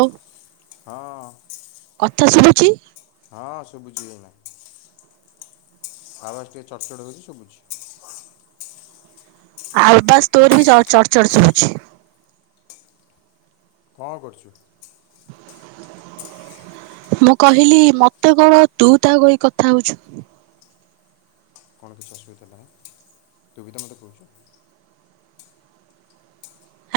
ଓ ହଁ। କଥା ଶୁଭୁଛି ହଁ ସୁବୁଚି ଏନା। ଆଉ ବାସ୍ ଟିକେ ଚଡ଼ ଚଡ଼ ହଉଚି ସୁବୁଚି। ଆଉ ବାସ୍ ତୋର ହି ଚଡ୍ ଚଡ଼ ଚଡ଼ ସୁବୁଚି। କଣ କରୁଚୁ? ମୁଁ କହିଲି, ମତେ କଣ ତୁ ତା କହି କଥା ହଉଚୁ? କଣ କିଛି ଅସୁବିଧା ହେଲା ହାଁ? ତୁବି ତ ମତେ କହୁଚୁ।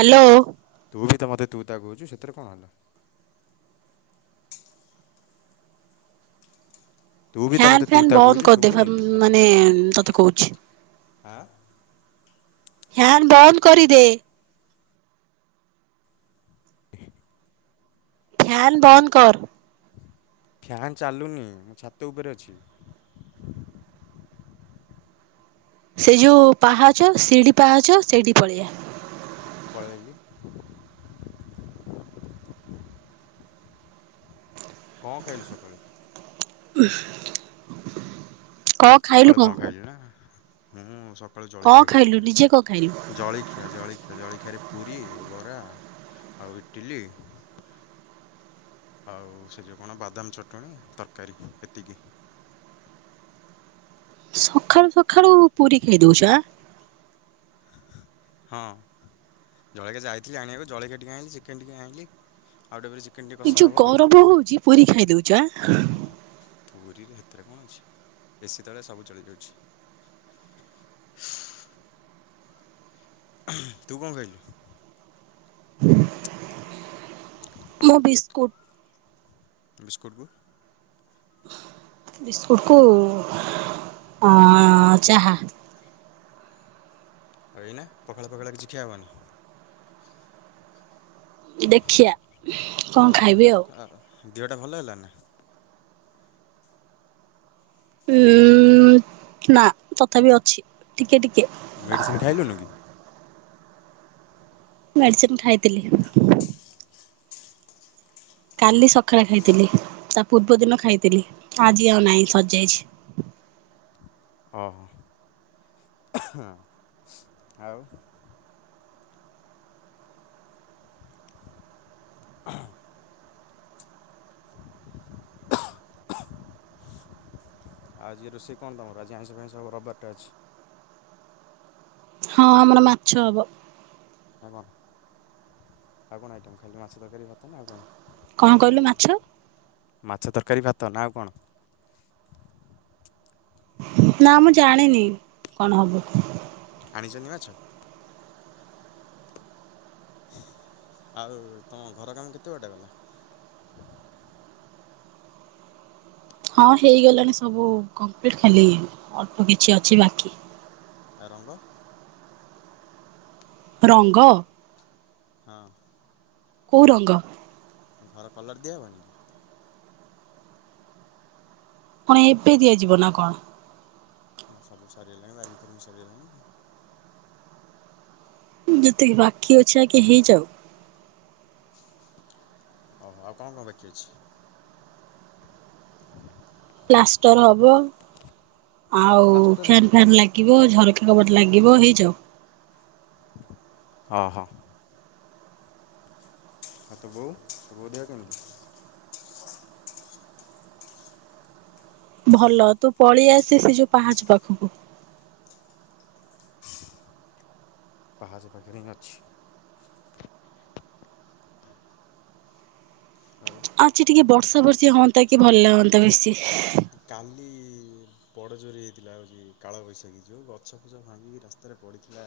ହାଲୋ। ତୁ ବି ତ ମତେ ତୁ ତା କହୁଚୁ। ସେଥରେ କଣ ହେଲା? ତୁ ବି ତ ଫ୍ୟାନ୍ ମୋତେ ତୁ ଫ୍ୟାନ୍ ତା ବନ୍ଦ କହୁଛୁ କରିଦେ ଥା ଶୁଭୁନି ହମ୍ କି ମାନେ ତତେ କହୁଚି। ହାଁ? ଫ୍ୟାନ୍ ବନ୍ଦ କରିଦେ। ଫ୍ୟାନ୍ ବନ୍ଦ୍ କର। ଫ୍ୟାନ୍ ଚାଲୁନି। ମୁଁ ଛାତ ଉପରେ ଅଛି। ସେ ଯେଉ ପାହାଚ, ସିଡି ପାହାଚ ସେଇଠିକି ପଳେଇଆ। ପଳିଆଇଲି। କଣ ଖାଇଚୁ ସକାଳୁ। କଣ ଖାଇଲୁ ସକାଳୁ କଣ ଖାଇଚୁ ନା ମୁଁ ସକ କାଳୁ କଣ ଜଳିଖିଆ ଖାଇଚି ଖାଇଲୁ ବା ନିଜେ କଣ ଖାଇଲୁ ଜଳିଖିଆ ଜଳିଖି ଆ ଜଳଖିଆାରେ ପୁରୀ, ବରା, ଆଉ ଇଟିଲି। ଆଉ ସେ ଯୋଉ କଣ ବାଦାମ ଚଟଣି ତରକାରୀ ଏତିକି। ସଖାଳୁ ସଖାଳୁ ପୁରି ଖାଇଦଉଛ ଆଁ। ହଁ ଜଳଖିଆ ଯାଇଥିଲି ଆଣିବାକୁ ଜଳଖିଆ ଟିକେ ଆଇଁଲି ଚିକେନ୍ ଟିକେ ଆଇଁଲି। ଆଉ ଟିଏ ପରେ ଚେକେନ ଟିଏ ଏଇ ଯୋଉ ଗରମ ହଉଛି ପୁରି ଖାଇଦଉଛ ଆଁ। ପୁରିରେ ହେଥିରେ କଣ ଅଛି ଏସି ତଳେ ସବୁ ଚଳିଯାଉଛି। ହୁଁ ତୁ କଣ ଖାଇଲୁ? ମୁଁ ବିସ୍କୁଟ୍। ବିସ୍କୁଟ୍ କୁ? ବିସ୍କୁଟ୍ କୁ ଅଁ ଚାହା। ଆଉ ଏଇନା ପଖାଳ ଫଖାଳ କିଛି ଖିଆ ହେବନି? ଦେଖିଆ କଣ ଖାଇବି ଆଉ। ଦେହ ଟା ଭଲ ହେଲା ନା? ଉଁ ନା ତଥାପି ଅଛି ଟିକେ ଟିକେ। ମେଡ଼ିସିନ୍ ଖାଇଲୁନୁ କି? ମେଡିସିନ୍ ଖାଇଥିଲି। କାଲି ସଖାଳେ ଖାଇଥିଲି ତା ପୂର୍ବ ଦିନ ଖାଇଥିଲି ଆଜି ଆଉ ନାହିଁ ସର୍ ଯାଇଛି। ଓଃ ଆଉ? [unintelligible] ଆଜି ରୋଷେଇ କଣ ତମର ଆଜି ଆଇଁଷ ଫାଇଁଷ ହବ ରବବାରଟା ଅଛି। ହଁ ଆମର ମାଛ ହବ। ଆଉ କଣ ଆଉ କଣ ଆଇଟମ୍ ଖାଲି ମାଛ ତରକାରୀ ଭାତ ନା ଆଉ କଣ? କଣ କିହିଲୁ ମାଛ? ମାଛ ତରକାରୀ ଭାତ ନା ଆଉ କଣ? ନା ମୁଁ ଜାଣିନି କଣ ହବ? ଆଣିଛନ୍ତି ମାଛ। ଆଉ ତମ ଘର କାମ କେତେ ବାଟ ଗଲା? ହଁ ହେଇଗଲାଣି ସବୁ କମ୍ପ୍ଲିଟ୍ ଖାଲି ଅଳ୍ପ କିଛି ଅଛି ବାକି। ଆଉ ରଙ୍ଗ। ରଙ୍ଗ। ହଁ। କଉ ରଙ୍ଗ? ଘର କଲର୍ ଦିଆହେବନି କି? କଣ ଏବେ ଦିଆଯିବ ନା କଣ? ନ ସବୁ ସରି ଗଲାଣି ୱାରିଙ୍ଗ ଫାରିଙ୍ଗ ସରିଗଲାଣି। ଯେତିକି ବାକି ଅଛି ଆଗେ ହେଇଯାଉ। ଓହୋ ଆଉ କଣ କଣ ବାକି ଅଛି? ପ୍ଲାଷ୍ଟର ହବ ଆଉ ପ୍ଲାଷ୍ଟର ହିଁ ଫ୍ୟାନ ଫ୍ୟାନ୍ ଲାଗି ଓହୋ। ଲାଗିବ ଝରକା କବାଟ ଲାଗିବ ହେଇଯାଉ। ଓ ହ। ଆଉ ତୋ ବୋଉ ତୋ ବୋଉ ଦେହ କେମିତି। ଭଲ ତୁ ପଳେଇ ଆସେ ସେ ଯୋଉ ପାହାଚ ପାଖକୁ। ପହାଚ ପାଖରେ ହିଁ ଅଛି। ଆଉ। ଆଜି ଟିକେ ବର୍ଷା ବର୍ଷୀ ହଅନ୍ତା କି ଭଲ ଲାଗନ୍ତା ବେଶୀ। କାଲି ବଡ ଜୋରେ ହେଇଥିଲା ହଉଚି କାଳବୈଶାଖୀ ଯୋଉ ଗଛ ଫଛ ଭାଙ୍ଗିକି ରାସ୍ତାରେ ପଡିଥିଲା।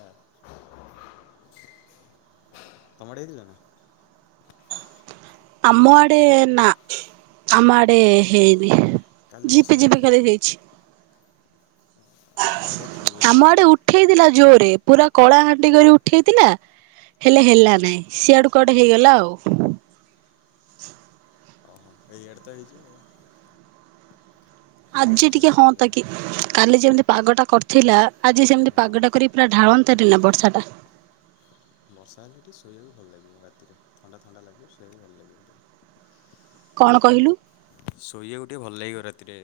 ତମ ଆଡେ ହେଇଥିଲା ନା। ଆମ ଆଡେ ନା ଆମ ଆଡେ ହେଇନି। କାଲି ବର୍ଷା ଝିପି ଝିପି ହେଇନି ଖାଲି ହେଇଛି। ଆଡ଼େ ଜୋରେ ଆମ ହେଇଥିଲା। ଆଡେ ଉଠେଇଥିଲା ଜୋରେ ପୁରା କଳା ହାଣ୍ଡି କରି ଉଠେଇଥିଲା ହେଲେ ହେଲା ନାଇଁ ସିଆଡୁ କୁଆଡେ ହେଇଗଲା ଆଉ। ହଁ ଏଇଆଡେ ତ ହେଇଛି ଆଉ। ବଡ଼ ଆଜି ଟିକେ ଜୋରେ ହଁ ହେଇଛି ବା ତାକି କାଲି ଯେମିତି ପାଗଟା କରିଥିଲା ଆଜି ସେମିତି ହଁ ପାଗଟା କରି ପୁରା ଢାଳନ୍ତାରିନା ବର୍ଷାଟା। ବର୍ଷା ହେଲେ ଟିକେ ଶୋଇଆକୁ ଭଲ ଲାଗିବ ରାତିରେ ଥଣ୍ଡା ଥଣ୍ଡା ଲାଗିବ ଶୋଇଆକୁ ଭଲ ଲାଗିବ ରାତିରେ। କଣ କହିଲୁ? ଶୋଇଆକୁ ଟିକେ ଭଲ ଲାଗିବ ରାତିରେ।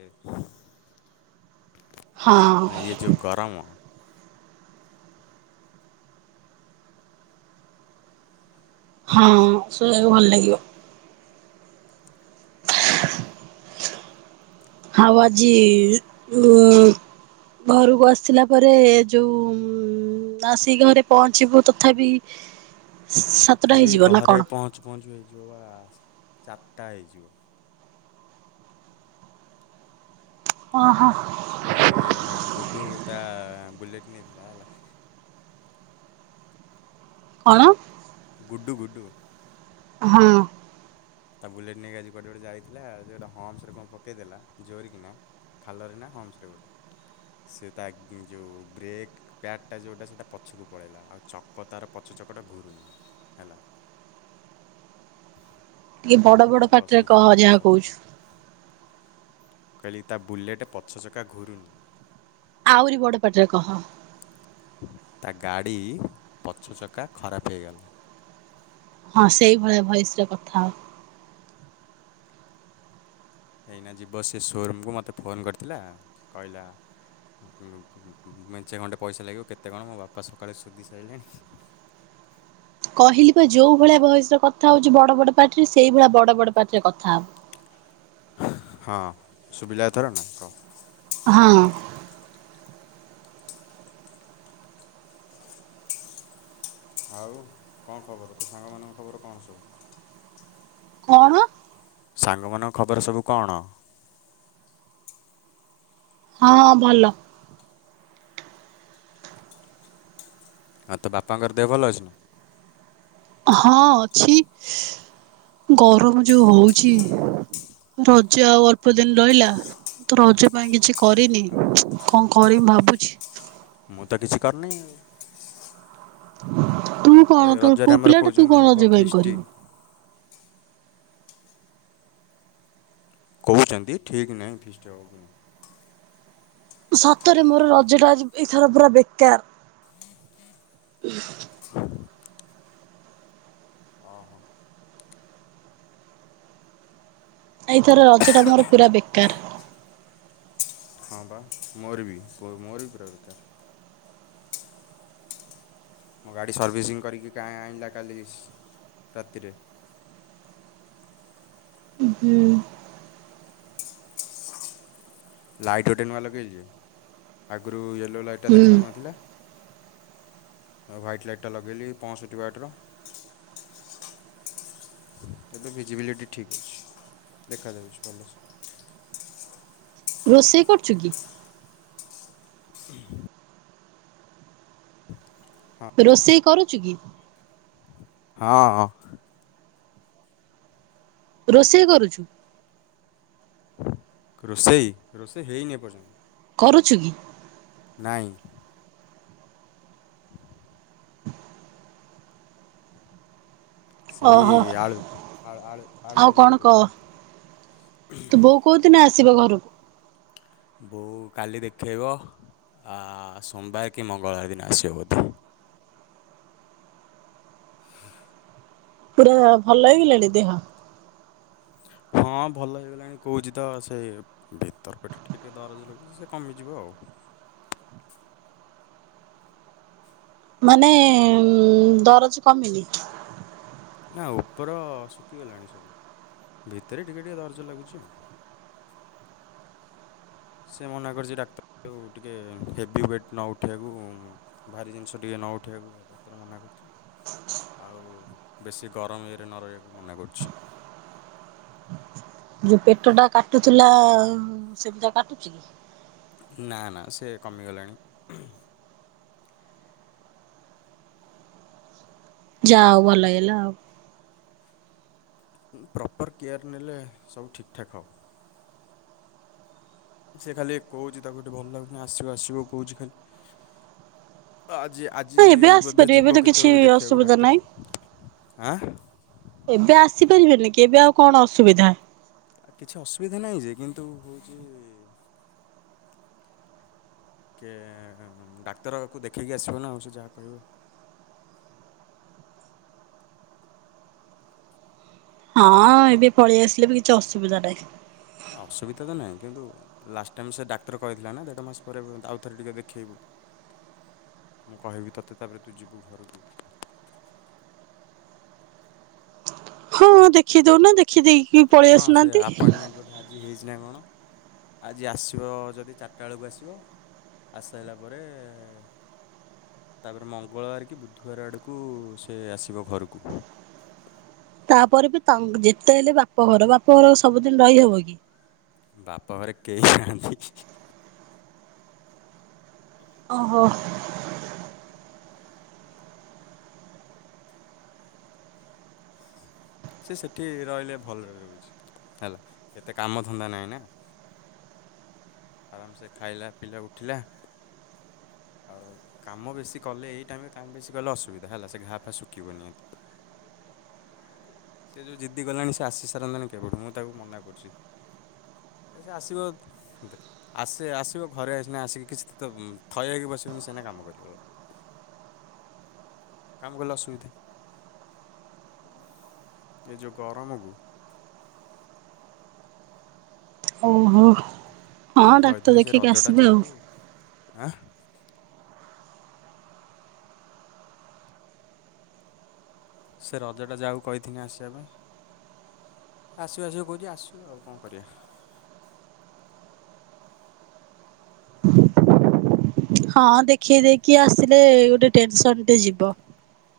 ହଁ। ନାଇଁ ଇଏ ଯୋଉ ଗରମ। ହଁ ଶୋଇଆକୁ ଭଲ ଲାଗିବ। [inaudible] ହଉ ଆଜି ଉ ଘରୁକୁ ଆସିଲା ପରେ ଯୋଉ ଉଁ ଉଁ ଆସିକି ଘରେ ପହଞ୍ଚିବୁ ତଥାପି ସାତଟା ହେଇଯିବ ନା କଣ? ଚୁ ପହଞ୍ଚୁ ହେଇଯିବ ବା ଚାରିଟା ହେଇଯିବ। ହଁ ହଁ। କିଏ ଗୁଡୁ ତା ବୁଲେଟ୍ ନେଇଥିଲା ହେଲା। କଣ? ଗୁଡୁ ଗୁଡୁ। ହଁ। ତା ବୁଲେଟ୍ ନେଇକି ଆଜି କୁଆଡେ ଗୋଟେ ଯାଇଥିଲା ସିଏ ଗୋଟା ହମ୍ପସରେ କଁ ପକେଇଦେଲା ଜୋରେ କିନା ଖାଲରେ ନା ହମ୍ପସରେ ଗୋଟେ ସିଏ ତା ଗିଁ ଯୋଉ ବ୍ରେକ୍ ପ୍ୟାଡଟା ଯୋଉଟା ସେଇଟା ପଛୁକୁ ପଳେଇଲା ଆଉ ଚକ ତାର ପଛ ଚକଟା ଘୁରୁନି ହେଲା। ଟିକେ ବଡ ବଡ ବଡ଼ ପାଟିରେ ଅସୁବିଧା କହ କରିଦେଇଛି ଯାହା ସକାଳେ କହୁଛୁ। କହିଲି ତା ବୁଲେଟ୍ ପଛ ଚକା ଘୁରୁନି। ଆଉରି ବଡ ପାଟରେ କହ। ତା ଗାଡି ପଛ ଚକା ଖରାପ ହେଇଗଲା‌। ହଁ ସେଇଭଳିଆ ଭଏସରେ କଥା ହୋ। ଏଇନା ଯିବ ସେ ସୋରୁମକୁ ମୋତେ ଫୋନ୍ କରିଥିଲା କଇଲା ଉଁ କୁଁ ଉଁ ଉଁ ମଞ୍ଚେ ଖଣ୍ଡେ ପଇସା ଲାଗିବ କେତେ କଣ ମୋ ବାପା ସକାଳେ ସୋଦି ସାଇଲେଣି। କହିଲି ପା ଯୋଉ ଭଳିଆ ଭଏସରେ କଥା ହଉଚି ବଡ ବଡ ପାଟିରେ ସେଇଭଳିଆ ବଡ ବଡ ପାଟିରେ କଥା ହବୁ। ହଁ ଶୁଭିଲା ଏଥର ନା କ। ହଁ। ଆଉ କଁ ଖବର ତୋ ସାଙ୍ଗମାନଙ୍କ ଖବର କଣ ସବୁ। କଣ? ସାଙ୍ଗମାନଙ୍କ ଖବର ସବୁ କଣ? ହଁ ଭଲ। ଆଉ ତୋ ବାପାଙ୍କର ଦେହ ଭଲ ଅଛି ନା। ହଁ ଅଛି ସି ଗରମ ଯୋଉ ହଉଛି। ରଜ ଆଉ ଅଳ୍ପ ଦିନ ରହିଲା। ତୁ ରଜ ପାଇଁ କିଛି କରିନି କଁ କରିମି ଭାବୁଛି। ମୁଁ ତ କିଛି କରିନି ଆଉ। ତୁ ଏ କଣ ତୋର ରଜରେ ପୁଅ ଆମର ପିଲାଟା ତୁ କହୁଛନ୍ତି କଁ ହେବ ରଜ ପାଇଁ ଫିଷ୍ଟ କରିବୁ‌। ହଉଛନ୍ତି ଠିକ ନାଇଁ ଫିଷ୍ଟିହବ କି ନାଇଁ। ସତରେ ମୋର ରଜଟା ଜ ଏଥର ପୁରା ବେକାର। ଅହୋ। ଏଇଥର ରଜ ଟା ମୋର ପୁରା ବେକାର। ହଁ ବା ମୋର ବି ମୋର ବି ପୁରା ବେକାର। ମୋ ଗାଡ଼ି ସର୍ଭିସିଂ କରିକି କାହିଁ ଆଣିଲା କାଲି ରାତିରେ ହୁଁ। ଲାଇଟ୍ ଗୋଟେ ନୂଆ ଲଗେଇଲି, ଆଗରୁ ୟେଲୋ ଲାଇଟା ଦେଖାହେଉନଥିଲା‌। ଆଉ ୱାଇଟ ଲାଇଟ୍ଟା ଲଗେଇଲି ପଞ୍ଚଷଠି ୱାଟ୍ ର। ଏବେ ଭିଜିବିଲିଟି ଠିକ୍ ଅଛି ଦେଖାଯାଉଚି କଲର। ରୋଷେଇ କରୁଚୁ କି? ହୁ। ରୋଷେଇ କରୁଛୁ କି? ହଁଁ ହଁ ହଁ। ରୋଷେଇ କରୁଛୁ? ରୋଷେଇ ରୋଷେଇ ହେଇନି ଏ ପର୍ଯ୍ୟନ୍ତ। କରୁଛୁ କି? ନାଇଁ। ସେଇ ଓହୋ ଆଳୁ ଆଳୁ ଆଳୁ ଆଳୁ ଆଉ ଟିକିଏ କଣ ଇଏ କରଥିନି‌। କେଉଁଦିନ ଆସିବ ଘରୁକୁ? ବୋଉ କାଲି ଦେଖେଇବ ଆ ସୋମବାର କି ମଙ୍ଗଳବାର ଦିନ ଆସିବ ବୋଧେ‌। ହୁଁ। ପୁରା ଭଲ ହେଇଗଲାଣି ଦେହ? ହଁ ଭଲ ହେଇଗଲାଣି କହୁଛି ତ ସେ ଭିତର ପେଟ ଟିକେ ଟିକେ ଦରଜ ଲଗୁଛି ସେ କମିଯିବ ଆଉ। ମାନେ ଉ ଦରଜ କମିନି? ନା ଉପର ଶୁଖିଗଲାଣି ସବୁ ଭିତରେ ଟିକେ ଟିକେ ଦରଜ ଲାଗୁଛି ଆଉ। ସେ ମନା କରିଛି ଡାକ୍ତର ଟିକେ ହେଭି ୱେଟ୍ ନ ଉଠିବାକୁ। ଭାରି ଜିନିଷ ଟିକିଏ ନ ଉଠାଇବାକୁ ଡାକ୍ତର ମନା କରୁଚି। ଆଉ ବେଶୀ ଗରମ ଇଏରେ ନ ରହିବାକୁ ମନା କରଚି। ଯୋଉ ପେଟ ଟା କାଟୁଥିଲା ସେମିତି କାଟୁ ନା ନା ସେ କମିଗଲାଣି। ଯାଅ ଭଲ ହେଇଗଲା ଆଉ। ପ୍ରପର୍ କେୟାର୍ ନେଲେ ସବୁ ଠିକ୍ ଠାକ୍ ହେବ। ସେ ଖାଲି କହୁଛି ତାକୁ ଏଠି ଭଲ ଲାଗୁନି, ଆସିବ ଆସିବ କହୁଛି ଖାଲି। ଆଜି ଆଜି ହଁ ଏବେ ବୋଧେ ଆସିପାରିବେ ଏବେ ଯିବ ତ କିଛି କେତେବେଳକୁ ଦେଖିବାକୁ ଅସୁବିଧା ନାହିଁ। ଡାକ୍ତର, ଆଁ ଏବେ ଆସିପାରିବେନି କି ଏବେ ଆଉ କଣ ଅସୁବିଧା? ଆ କିଛି ଅସୁବିଧା ନାହିଁ ଯେ, କିନ୍ତୁ ହେଉଛି କିଏ ଡାକ୍ତର କୁ ଦେଖେଇକି ଆସିବ ନା ଆଉ ସେ ଯାହା କହିବ? ହଁ ଏବେ ପଳେଇ ଆସିଲେ ବି କିଛି ଅସୁବିଧା ନାହିଁ। ନା ଅସୁବିଧା ତ ନାହିଁ, କିନ୍ତୁ ଲାଷ୍ଟ ଟାଇମ୍ ସେ ଡାକ୍ତର କହିଥିଲା ନା ଦେଢ଼ ମାସ ପରେ ଆଉଥରେ ଟିକେ ଦେଖେଇବ। ମୁଁ କହିବି ତୋତେ ତାପରେ ତୁ ଯିବୁ ଘରକୁ। ହଁ ଦେଖେଇ ଦଉନା ଦେଖି ଦେଇକି ପଳେଇ ହଁ ସେ ଆସୁନାହାନ୍ତି। ଆପଏଣ୍ଟମେଣ୍ଟ [unintelligible] ନା କଣ। ଆଜି ଆସିବ ଯଦି ଚାରିଟା ବେଳକୁ ଆସି ଆସାରିଲା ପରେ ତାପରେ ମଙ୍ଗଳବାର କି ବୁଧବାର ଆଡ଼କୁ ସେ ଆସିବ ଘରକୁ। ତାପରେ ବି ତା ଯେତେ ହେଲେ ବାପଘର ବାପଘର ସବୁଦିନ ରହିହବ କି? ବାପା ଘରେ କେହି ନାହାନ୍ତି। ଓହୋ। ସେ ସେଠି ରହିଲେ ଭଲରେ ରହୁଛି। ହେଲା ଏତେ କାମ ଧନ୍ଦା ନାହିଁ ନା। ଆରାମସେ ଖାଇଲା ପିଇଲା ଉଠିଲା ଆଉ। କାମ ବେଶୀ କଲେ ଏଇ ଟାଇମରେ କାମ ବେଶୀ କଲେ ଅସୁବିଧା ହେଲା ସେ ଘା ଫା ଶୁଖିବନିହାତି। ସେ ଯୋଉ ଜିଦି ଗଲାଣି ସେ ଆସି ସାରନ୍ତାଣି କେବେଠୁ ମୁଁ ତାକୁ ମନା କରୁଛି। ଏ ସେ ଆସିବ ଦେଖ ଆସେ ଆସିବ ଘରେ ଆସନା ଆସିକି କିଛି ତ ତ ଥଇ ହେଇକି ବସିବନି ସେନା କାମ କରିବ। କାମ କଲେ ଅସୁବିଧା। ଏ ଯୋଉ ଗରମକୁ ଓହୋ। ହଁ ମୁଁ ଡାକ୍ତର କହିଥିଲି ସେ ଦେଖିକି ରଜଟା ଆସିବେ ଯାଉ ଆଉ ଆଁ। ସେ ରଜଟା ଯାଉ କହିଥିନି ଆସିବା ପାଇଁ? ଆସିବା ଆସିବା କହୁଛି ଆସୁ ଆଉ କଣ କରିବା। ହଁ ଦେଖେଇ ଦେଇକି ଆସିଲେ ଗୋଟେ ଟେନସନ ଟେ ଯିବ।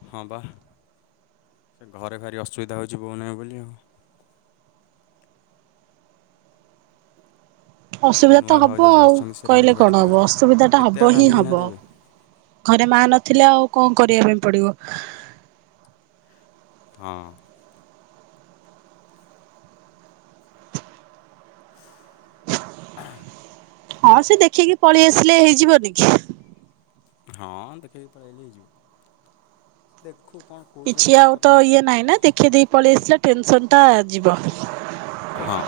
ହଁ ବା। ଘରେ ଭାରି ଅସୁବିଧା ହେଉଛି ବୋଉ ନାହିଁ ବୋଲି ଆଉ। ସେ ଅସୁବିଧା ନୂଆ ତ ଭାଉଜ ହବ। ଯିଏ ଆଉ ଆସିଛନ୍ତି ସେ କହିଲେ ରାନ୍ଧି ବାଢ଼ି କଣ ହବ ଦେଉଛନ୍ତି। ଅସୁବିଧା ଟା କେତେ ଆଉ ହବ ହିଁ ରାନ୍ଧିକିନା ହବ। ଦେବେ ଘରେ ମା ନଥିଲେ ଆଉ କଣ କରିବା ପାଇଁ ପଡିବ। ହଁ। ହଁ। ହଁ ସେ ଦେଖିକି ପଳେଇ ଆସିଲେ ହେଇଯିବନି କି? ହଁ ଦେଖେଇକି ପଳେଇଲେ ହେଇଯିବ। ଦେଖୁ କଣ କୁ କିଛି ଆଉ ତ ଇଏ ନାହିଁ ନା ଦେଖି ଦେଇ ପଳେଇ ଆସିଲା ଟେନସନ ଟା ଯିବ। ହଁ।